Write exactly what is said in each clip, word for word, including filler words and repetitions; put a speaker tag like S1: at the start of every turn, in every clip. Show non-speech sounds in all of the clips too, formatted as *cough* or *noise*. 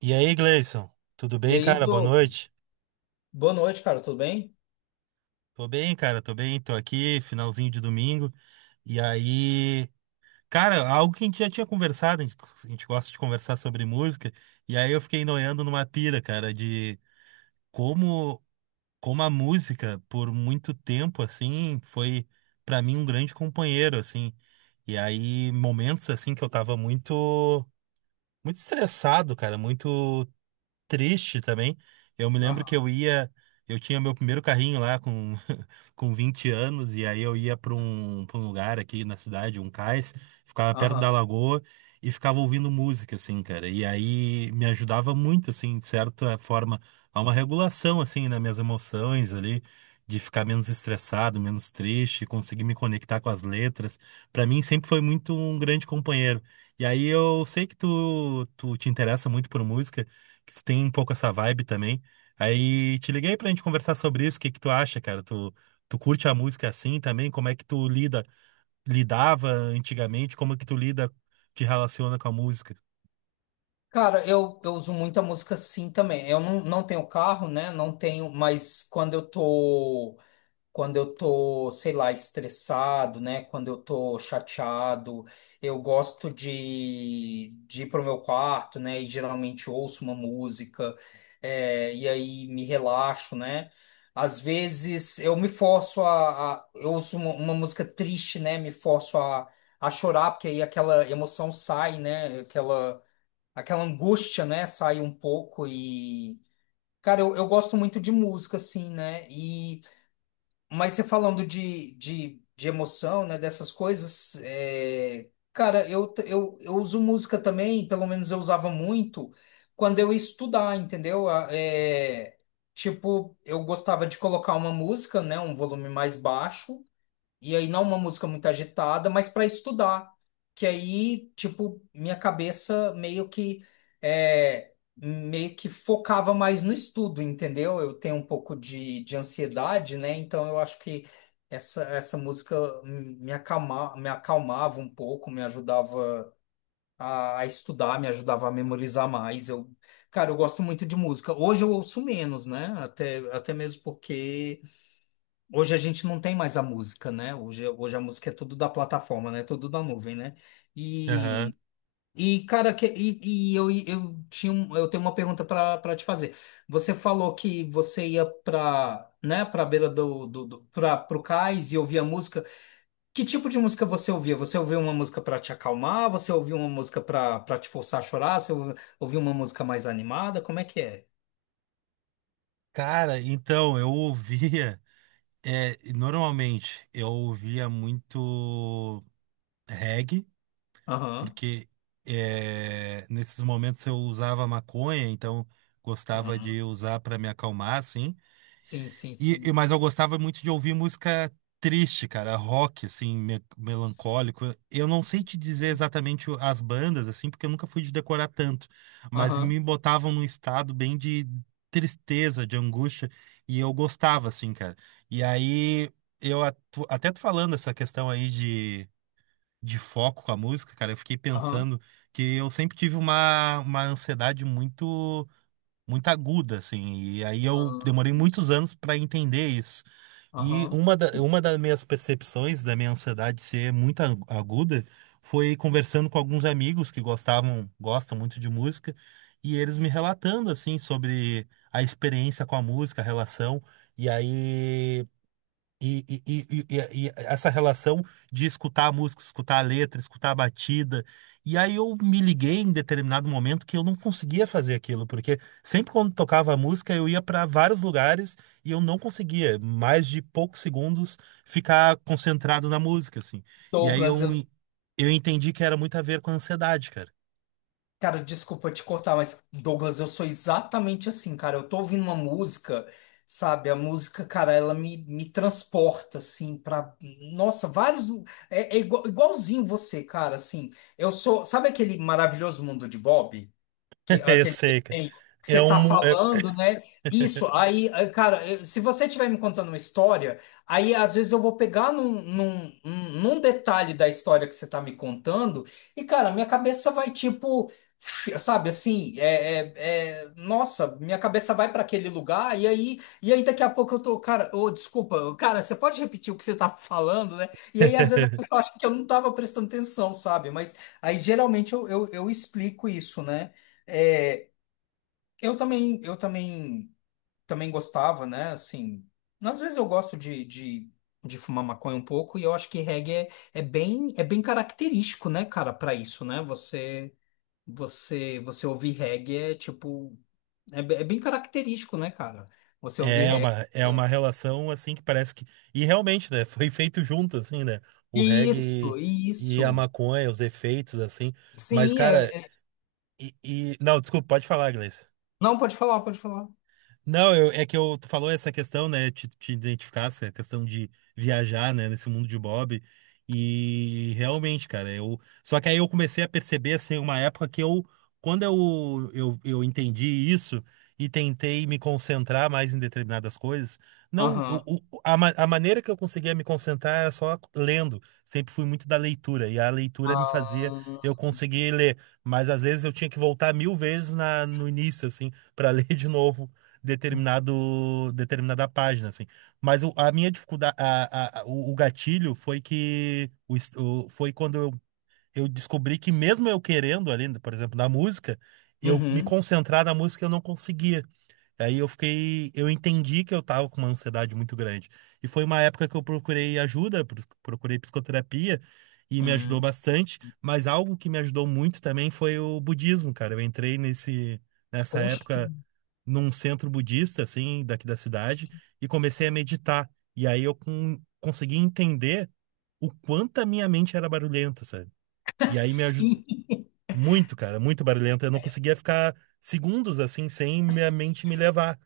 S1: E aí, Gleison? Tudo
S2: E
S1: bem,
S2: aí,
S1: cara? Boa
S2: Douglas?
S1: noite.
S2: Boa noite, cara, tudo bem?
S1: Tô bem, cara, tô bem, tô aqui, finalzinho de domingo. E aí, cara, algo que a gente já tinha conversado, a gente, a gente gosta de conversar sobre música, e aí eu fiquei noiando numa pira, cara, de como, como a música, por muito tempo, assim, foi pra mim um grande companheiro, assim. E aí, momentos, assim, que eu tava muito, muito estressado, cara, muito triste também. Eu me lembro que
S2: Aham,
S1: eu ia, eu tinha meu primeiro carrinho lá com com vinte anos, e aí eu ia para um, para um lugar aqui na cidade, um cais, ficava perto
S2: aham.
S1: da lagoa e ficava ouvindo música, assim, cara. E aí me ajudava muito, assim, de certa forma, a uma regulação, assim, nas minhas emoções ali. De ficar menos estressado, menos triste, conseguir me conectar com as letras. Para mim, sempre foi muito um grande companheiro. E aí, eu sei que tu, tu te interessa muito por música, que tu tem um pouco essa vibe também. Aí te liguei pra gente conversar sobre isso. O que que tu acha, cara? Tu, Tu curte a música assim também? Como é que tu lida, lidava antigamente? Como é que tu lida, te relaciona com a música?
S2: Cara, eu, eu uso muita música sim também. Eu não, não tenho carro, né? Não tenho, mas quando eu tô. quando eu tô, sei lá, estressado, né? Quando eu tô chateado, eu gosto de, de ir pro meu quarto, né? E geralmente ouço uma música, é, e aí me relaxo, né? Às vezes eu me forço a, a- eu ouço uma, uma música triste, né? Me forço a, a chorar, porque aí aquela emoção sai, né? Aquela, aquela angústia, né? Sai um pouco e, cara, eu, eu gosto muito de música, assim, né? E mas você falando de, de, de emoção, né, dessas coisas, é, cara, eu, t- eu, eu uso música também, pelo menos eu usava muito, quando eu ia estudar, entendeu? A- é, tipo, eu gostava de colocar uma música, né, um volume mais baixo, e aí não é uma música muito agitada, mas para estudar. Que aí, tipo, minha cabeça meio que é, meio que focava mais no estudo, entendeu? Eu tenho um pouco de, de ansiedade, né? Então eu acho que essa, essa música me acalma, me acalmava um pouco, me ajudava a, a estudar, me ajudava a memorizar mais. Eu, cara, eu gosto muito de música. Hoje eu ouço menos, né? Até, até mesmo porque hoje a gente não tem mais a música, né? Hoje, hoje a música é tudo da plataforma, né? Tudo da nuvem, né?
S1: Aham.
S2: E, e cara, que, e, e eu, eu tinha um- eu tenho uma pergunta para para te fazer. Você falou que você ia para, né, para beira do, do, do para o cais e ouvia música. Que tipo de música você ouvia? Você ouvia uma música para te acalmar? Você ouvia uma música para para te forçar a chorar? Você ouvi- ouvia uma música mais animada? Como é que é?
S1: Cara, então eu ouvia, *laughs* é, normalmente eu ouvia muito reggae,
S2: Aham,
S1: porque é, nesses momentos eu usava maconha, então gostava
S2: aham.
S1: de usar para me acalmar, assim.
S2: Sim, sim,
S1: E, e-
S2: sim.
S1: mas eu gostava muito de ouvir música triste, cara, rock, assim, me-
S2: S-
S1: melancólico. Eu não sei
S2: Sim.
S1: te dizer exatamente o- as bandas, assim, porque eu nunca fui de decorar tanto, mas me
S2: Aham.
S1: botavam num estado bem de tristeza, de angústia, e eu gostava, assim, cara. E aí, eu atu- até tu falando essa questão aí de, de foco com a música, cara, eu fiquei
S2: Aham.
S1: pensando que eu sempre tive uma, uma ansiedade muito muito aguda, assim. E aí eu
S2: Aham.
S1: demorei muitos anos para entender isso. E
S2: Aham.
S1: uma da, uma das minhas percepções da minha ansiedade ser muito ag- aguda foi conversando com alguns amigos que gostavam, gostam muito de música, e eles me relatando, assim, sobre a experiência com a música, a relação. E aí. E, e- e- e- e- e essa relação de escutar a música, escutar a letra, escutar a batida. E aí eu me liguei em determinado momento que eu não conseguia fazer aquilo, porque sempre quando tocava a música eu ia para vários lugares e eu não conseguia, mais de poucos segundos, ficar concentrado na música, assim. E aí eu,
S2: Douglas, eu,
S1: eu entendi que era muito a ver com a ansiedade, cara.
S2: cara, desculpa te cortar, mas Douglas, eu sou exatamente assim, cara. Eu tô ouvindo uma música, sabe? A música, cara, ela me, me transporta, assim, pra. Nossa, vários. É, é igual- igualzinho você, cara, assim. Eu sou. Sabe aquele maravilhoso mundo de Bob? Que,
S1: *laughs* Eu
S2: aquele
S1: sei, cara.
S2: desenho que
S1: É
S2: você
S1: um.
S2: tá
S1: mu- É...
S2: falando, né? Isso, aí, aí, cara, eu- se você estiver me contando uma história, aí às vezes eu vou pegar num, num, num num detalhe da história que você tá me contando, e, cara, minha cabeça vai tipo, sabe assim, é, é- é- nossa, minha cabeça vai para aquele lugar, e aí, e aí daqui a pouco eu tô, cara, ô, desculpa, cara, você pode repetir o que você tá falando, né? E aí, às vezes, a
S1: *laughs*
S2: pessoa acha que eu não tava prestando atenção, sabe? Mas aí geralmente eu, eu eu explico isso, né? É, eu também, eu também, também gostava, né? Assim, às vezes eu gosto de, de, de fumar maconha um pouco e eu acho que reggae é, é bem, é bem característico, né, cara, para isso, né? Você, você, você ouvir reggae é tipo, é, be- é bem característico, né, cara? Você ouvir
S1: É uma,
S2: reggae.
S1: é uma relação assim que parece que. E realmente, né? *laughs* Foi feito junto, assim, né? O reggae
S2: Isso,
S1: e a
S2: isso.
S1: maconha, os efeitos, assim. Mas,
S2: Sim, é,
S1: cara,
S2: é-
S1: e, e- não, desculpa, pode falar, Gleice.
S2: não, pode falar, pode falar.
S1: Não, eu- é que eu, tu falou essa questão, né? Te, te identificasse, a questão de viajar, né? Nesse mundo de Bob. E realmente, cara, eu. Só que aí eu comecei a perceber, assim, uma época que eu. Quando eu, eu, eu entendi isso e tentei me concentrar mais em determinadas coisas, não,
S2: Aham.
S1: o- o- a, ma- a maneira que eu conseguia me concentrar era só lendo. Sempre fui muito da leitura, e a leitura me fazia
S2: Ah.
S1: eu conseguir ler. Mas às vezes eu tinha que voltar mil vezes na, no início, assim, para *laughs* ler de novo determinado determinada página assim mas o- a minha dificuldade a, a- a- o, o gatilho foi que o, es- o- foi quando eu, eu descobri que mesmo eu querendo ali por exemplo na música eu me
S2: Uhum.
S1: concentrar na música eu não conseguia. Aí eu fiquei, eu entendi que eu tava com uma ansiedade muito grande. E foi uma época que eu procurei ajuda, pro- procurei psicoterapia e me ajudou
S2: Hum.
S1: bastante, mas algo que me ajudou muito também foi o budismo, cara. Eu entrei nesse nessa
S2: Poxa, que
S1: época num centro budista assim, daqui da cidade e comecei
S2: massa.
S1: a meditar. E aí eu con- consegui entender o quanto a minha mente era barulhenta, sabe? E aí me ajudou
S2: *laughs*
S1: muito, cara, muito barulhenta. Eu não conseguia ficar segundos assim sem minha
S2: Sim.
S1: mente me levar.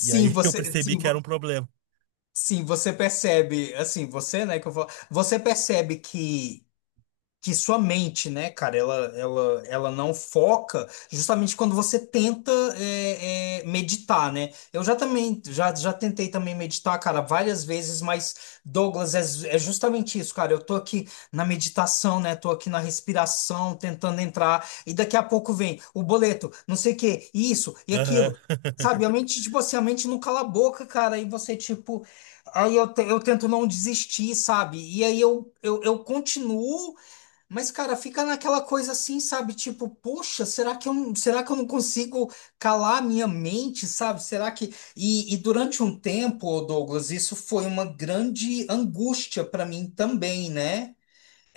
S1: E aí *laughs* eu
S2: você,
S1: percebi
S2: sim,
S1: que era
S2: vo-
S1: um problema.
S2: sim, você percebe, assim, você, né, que eu vou, você percebe que que sua mente, né, cara, ela, ela, ela não foca justamente quando você tenta é, é, meditar, né? Eu já também, já, já tentei também meditar, cara, várias vezes, mas, Douglas, é, é justamente isso, cara. Eu tô aqui na meditação, né? Tô aqui na respiração, tentando entrar, e daqui a pouco vem o boleto, não sei o quê, isso e
S1: Aham.
S2: aquilo. Sabe, a
S1: *laughs*
S2: mente, tipo assim, a mente não cala a boca, cara, e você, tipo, aí eu, te- eu tento não desistir, sabe? E aí eu, eu, eu continuo mas, cara, fica naquela coisa assim, sabe? Tipo, poxa, será que eu não, será que eu não consigo calar a minha mente, sabe? Será que. E, e durante um tempo, Douglas, isso foi uma grande angústia para mim também, né?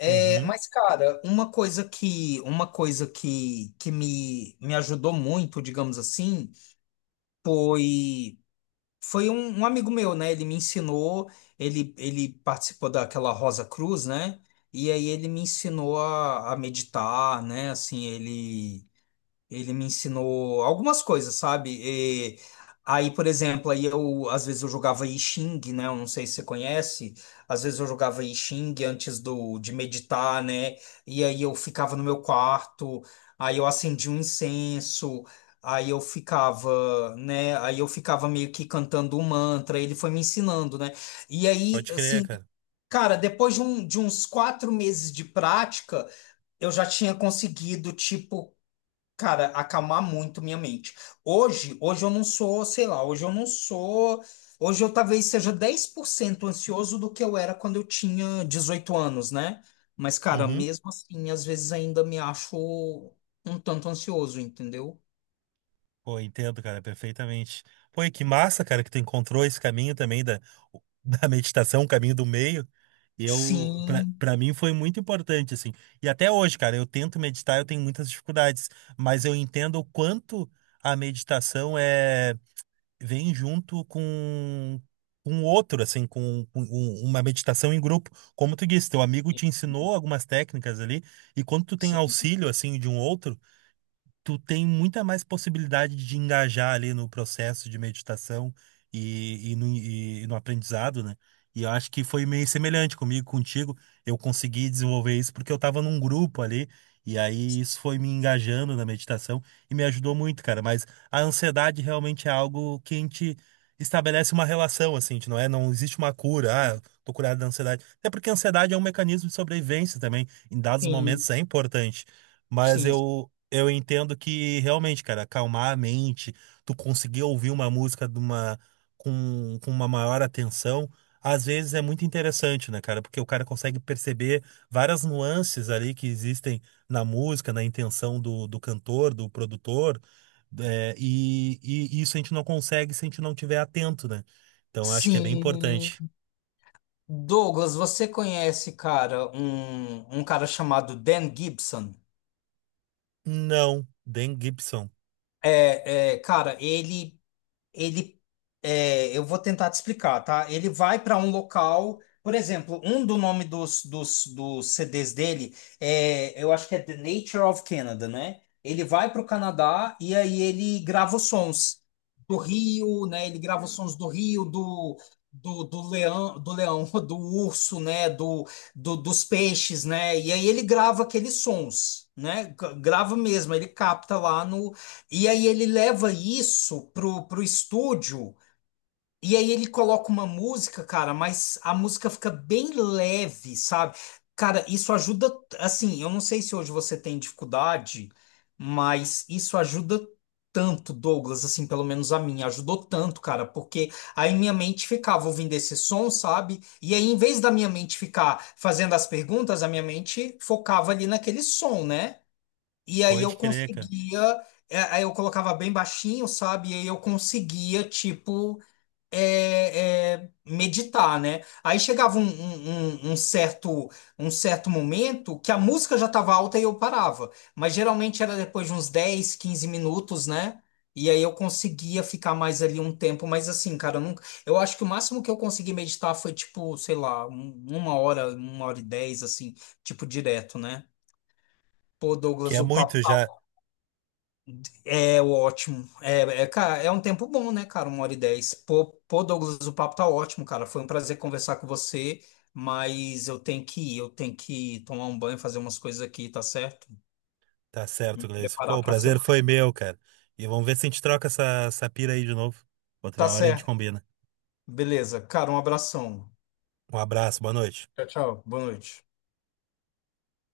S2: É,
S1: Uhum.
S2: mas, cara, uma coisa que, uma coisa que, que me, me ajudou muito, digamos assim, foi. Foi um, um amigo meu, né? Ele me ensinou, ele, ele participou daquela Rosa Cruz, né? E aí ele me ensinou a, a meditar, né? Assim, ele. Ele me ensinou algumas coisas, sabe? E aí, por exemplo, aí eu às vezes eu jogava I Ching, né? Eu não sei se você conhece. Às vezes eu jogava I Ching antes do de meditar, né? E aí eu ficava no meu quarto, aí eu acendia um incenso, aí eu ficava, né? Aí eu ficava meio que cantando um mantra. Ele foi me ensinando, né? E aí,
S1: Pode crer,
S2: assim,
S1: cara.
S2: cara, depois de, um- de uns quatro meses de prática eu já tinha conseguido, tipo, cara, acalmar muito minha mente. Hoje, hoje eu não sou, sei lá, hoje eu não sou. Hoje eu talvez seja dez por cento ansioso do que eu era quando eu tinha dezoito anos, né? Mas, cara,
S1: Uhum.
S2: mesmo assim, às vezes ainda me acho um tanto ansioso, entendeu?
S1: Pô, entendo, cara, perfeitamente. Pô, e que massa, cara, que tu encontrou esse caminho também da, *laughs* da meditação, o caminho do meio. Eu, pra,
S2: Sim,
S1: pra mim foi muito importante, assim. E até hoje, cara, eu tento meditar, eu tenho muitas dificuldades, mas eu entendo o quanto a meditação é. Vem junto com um outro, assim, com, com um- uma meditação em grupo. Como tu disse, teu amigo te ensinou algumas técnicas ali, e quando tu tem
S2: sim,
S1: auxílio, assim, de um outro tu tem muita mais possibilidade de engajar ali no processo de meditação e, e no, e no aprendizado, né? E eu acho que foi meio semelhante comigo, contigo. Eu consegui desenvolver isso porque eu estava num grupo ali, e aí isso foi me engajando na meditação e me ajudou muito, cara. Mas a ansiedade realmente é algo que a gente estabelece uma relação, assim, a gente não é? Não existe uma cura, ah, tô curado da ansiedade. Até porque a ansiedade é um mecanismo de sobrevivência também. Em dados
S2: sim,
S1: momentos é importante. Mas
S2: sim,
S1: eu, eu entendo que realmente, cara, acalmar a mente, tu conseguir ouvir uma música de uma, com, com uma maior atenção, às vezes é muito interessante, né, cara? Porque o cara consegue perceber várias nuances ali que existem na música, na intenção do, do cantor, do produtor, é, e, e isso a gente não consegue se a gente não tiver atento, né? Então eu acho que é bem
S2: sim.
S1: importante.
S2: Douglas, você conhece, cara, um, um cara chamado Dan Gibson?
S1: Não, Dan Gibson,
S2: É, é, cara, ele. Ele é, eu vou tentar te explicar, tá? Ele vai para um local, por exemplo, um do nome dos, dos, dos C D s dele é, eu acho que é The Nature of Canada, né? Ele vai para o Canadá e aí ele grava os sons do rio, né? Ele grava os sons do rio, do do, do leão, do leão, *laughs* do urso, né? Do, do, dos peixes, né? E aí ele grava aqueles sons, né? G- grava mesmo, ele capta lá no, e aí ele leva isso pro, pro estúdio, e aí ele coloca uma música, cara, mas a música fica bem leve, sabe? Cara, isso ajuda, assim, eu não sei se hoje você tem dificuldade, mas isso ajuda tanto, Douglas, assim, pelo menos a mim ajudou tanto, cara, porque aí minha mente ficava ouvindo esse som, sabe? E aí, em vez da minha mente ficar fazendo as perguntas, a minha mente focava ali naquele som, né? E aí eu
S1: pode crer, cara.
S2: conseguia, é, aí eu colocava bem baixinho, sabe? E aí eu conseguia, tipo, é, é, meditar, né? Aí chegava um, um- um- um certo, um certo momento que a música já estava alta e eu parava. Mas geralmente era depois de uns dez quinze minutos, né? E aí eu conseguia ficar mais ali um tempo, mas assim, cara, eu nunca, eu acho que o máximo que eu consegui meditar foi tipo, sei lá, um- uma hora, uma hora e dez, assim, tipo direto, né? Pô,
S1: Que
S2: Douglas,
S1: é
S2: o papo
S1: muito já.
S2: é ótimo. É, é, cara, é um tempo bom, né, cara? Uma hora e dez. Pô, pô, Douglas, o papo tá ótimo, cara. Foi um prazer conversar com você, mas eu tenho que ir, eu tenho que tomar um banho, fazer umas coisas aqui, tá certo?
S1: Tá certo, Gleison. Pô,
S2: Preparar
S1: o
S2: pra
S1: prazer
S2: semana.
S1: foi meu, cara. E vamos ver se a gente troca essa, essa pira aí de novo.
S2: Tá
S1: Outra hora a gente
S2: certo.
S1: combina.
S2: Beleza. Cara, um abração.
S1: Um abraço, boa noite.
S2: Tchau, tchau. Boa noite.